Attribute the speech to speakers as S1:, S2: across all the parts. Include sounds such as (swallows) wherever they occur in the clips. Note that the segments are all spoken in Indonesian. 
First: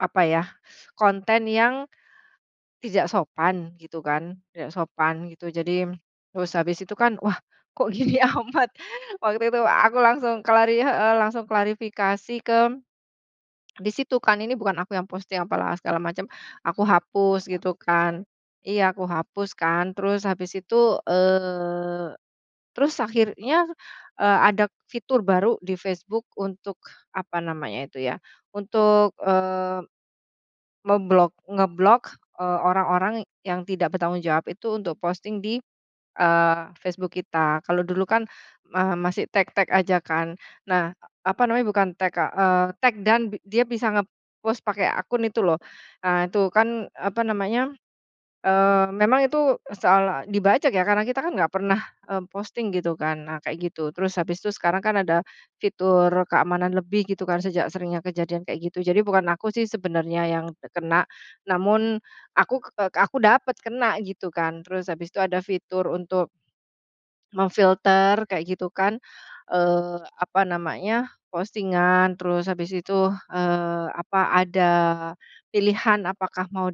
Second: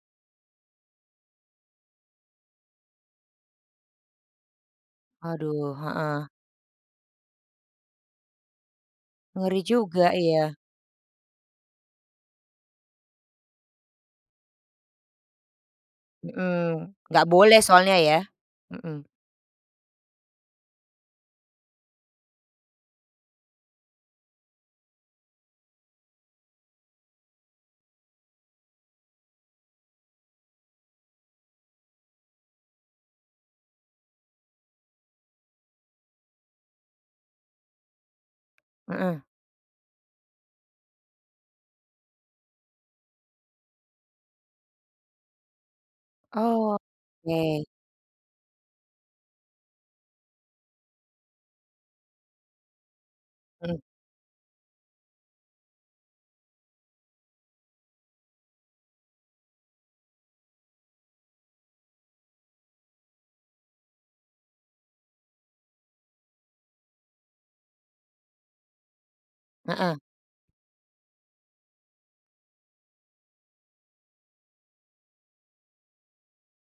S1: Apa ya, konten yang tidak sopan gitu kan, tidak sopan gitu
S2: Aduh,
S1: jadi
S2: heeh.
S1: terus habis itu kan wah, kok gini amat waktu itu
S2: Ngeri
S1: aku
S2: juga,
S1: langsung
S2: ya.
S1: klari heeh, langsung klarifikasi ke (swallows) di situ kan ini bukan aku yang posting apalah segala macam aku
S2: Mhm, nggak
S1: hapus
S2: boleh
S1: gitu
S2: soalnya ya,
S1: kan, iya aku
S2: mhm.
S1: hapus kan terus habis itu, eee, terus akhirnya, eee, ada fitur baru di Facebook untuk apa namanya itu ya untuk, eee, memblok ngeblok, eee, orang-orang yang tidak bertanggung jawab itu untuk posting di, eee, Facebook kita. Kalau dulu kan, eee,
S2: Heeh.
S1: masih take-take aja kan? Nah, apa namanya, bukan take eee, take down bi dia bisa ngepos pakai akun itu loh. Nah itu kan apa
S2: Oke.
S1: namanya, eee, memang itu soal dibajak ya karena kita kan nggak pernah, eee, posting gitu kan nah kayak
S2: Mhm.
S1: gitu terus habis itu sekarang kan ada fitur keamanan lebih gitu kan sejak seringnya kejadian kayak gitu. Jadi bukan aku sih sebenernya yang kena namun aku, eee, aku dapet kena gitu kan terus habis itu ada fitur untuk memfilter kayak gitu kan, eee,
S2: Heeh.
S1: apa namanya, postingan terus habis itu, eee, apa ada pilihan apakah mau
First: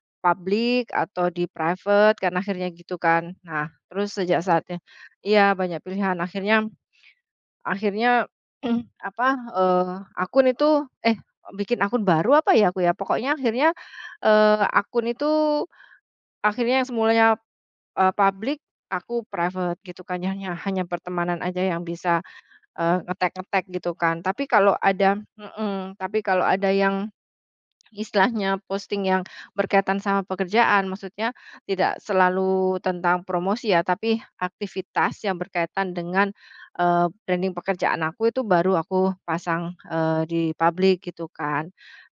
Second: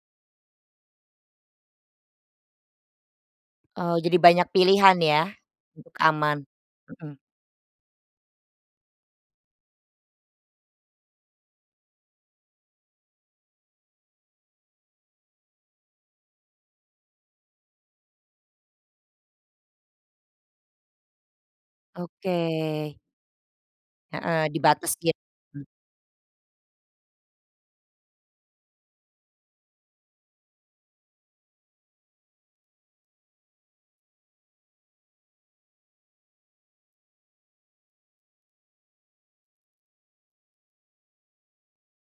S1: di-public atau di-private kan akhirnya gitu kan. Nah
S2: Oh,
S1: terus
S2: jadi
S1: sejak
S2: banyak
S1: saatnya
S2: pilihan ya
S1: iya banyak
S2: untuk
S1: pilihan
S2: aman,
S1: akhirnya
S2: mhm.
S1: akhirnya (clears throat) apa, eee, akun itu, eh, bikin akun baru apa ya aku ya pokoknya akhirnya, eee, akun itu akhirnya yang semulanya, eee, public aku private gitu kan ya hanya pertemanan aja yang bisa,
S2: Oke.
S1: eee, ngetag-ngetag gitu kan tapi
S2: Heeh,
S1: kalau
S2: dibatas
S1: ada
S2: git hmm.
S1: mhm, tapi kalau ada yang (swallows) istilahnya posting yang berkaitan sama pekerjaan maksudnya tidak selalu tentang promosi ya tapi aktivitas yang berkaitan dengan, eee, branding pekerjaan aku itu baru aku pasang, eee, di public gitu kan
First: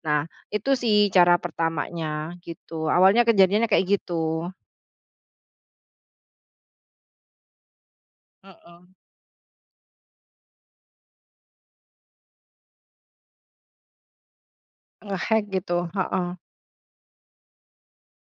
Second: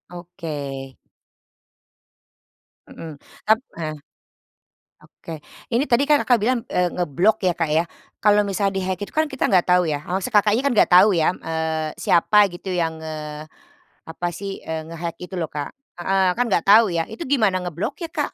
S1: nah itu
S2: Oke.
S1: sih cara pertamanya gitu
S2: Mhm,
S1: awalnya
S2: tap
S1: kejadiannya kayak
S2: heeh,
S1: gitu.
S2: oke ini tadi kan, Kakak, bilang, eee, ngeblok ya, Kak, ya kalau misal
S1: Mhm.
S2: di-hack itu kan kita nggak tahu ya, maksudnya, Kakaknya kan nggak tahu ya, eee, siapa gitu yang, eee, apa sih nge-hack itu
S1: Nge-hack
S2: loh, Kak,
S1: gitu,
S2: heeh,
S1: heeh.
S2: kan enggak tahu ya itu gimana ngebloknya, Kak?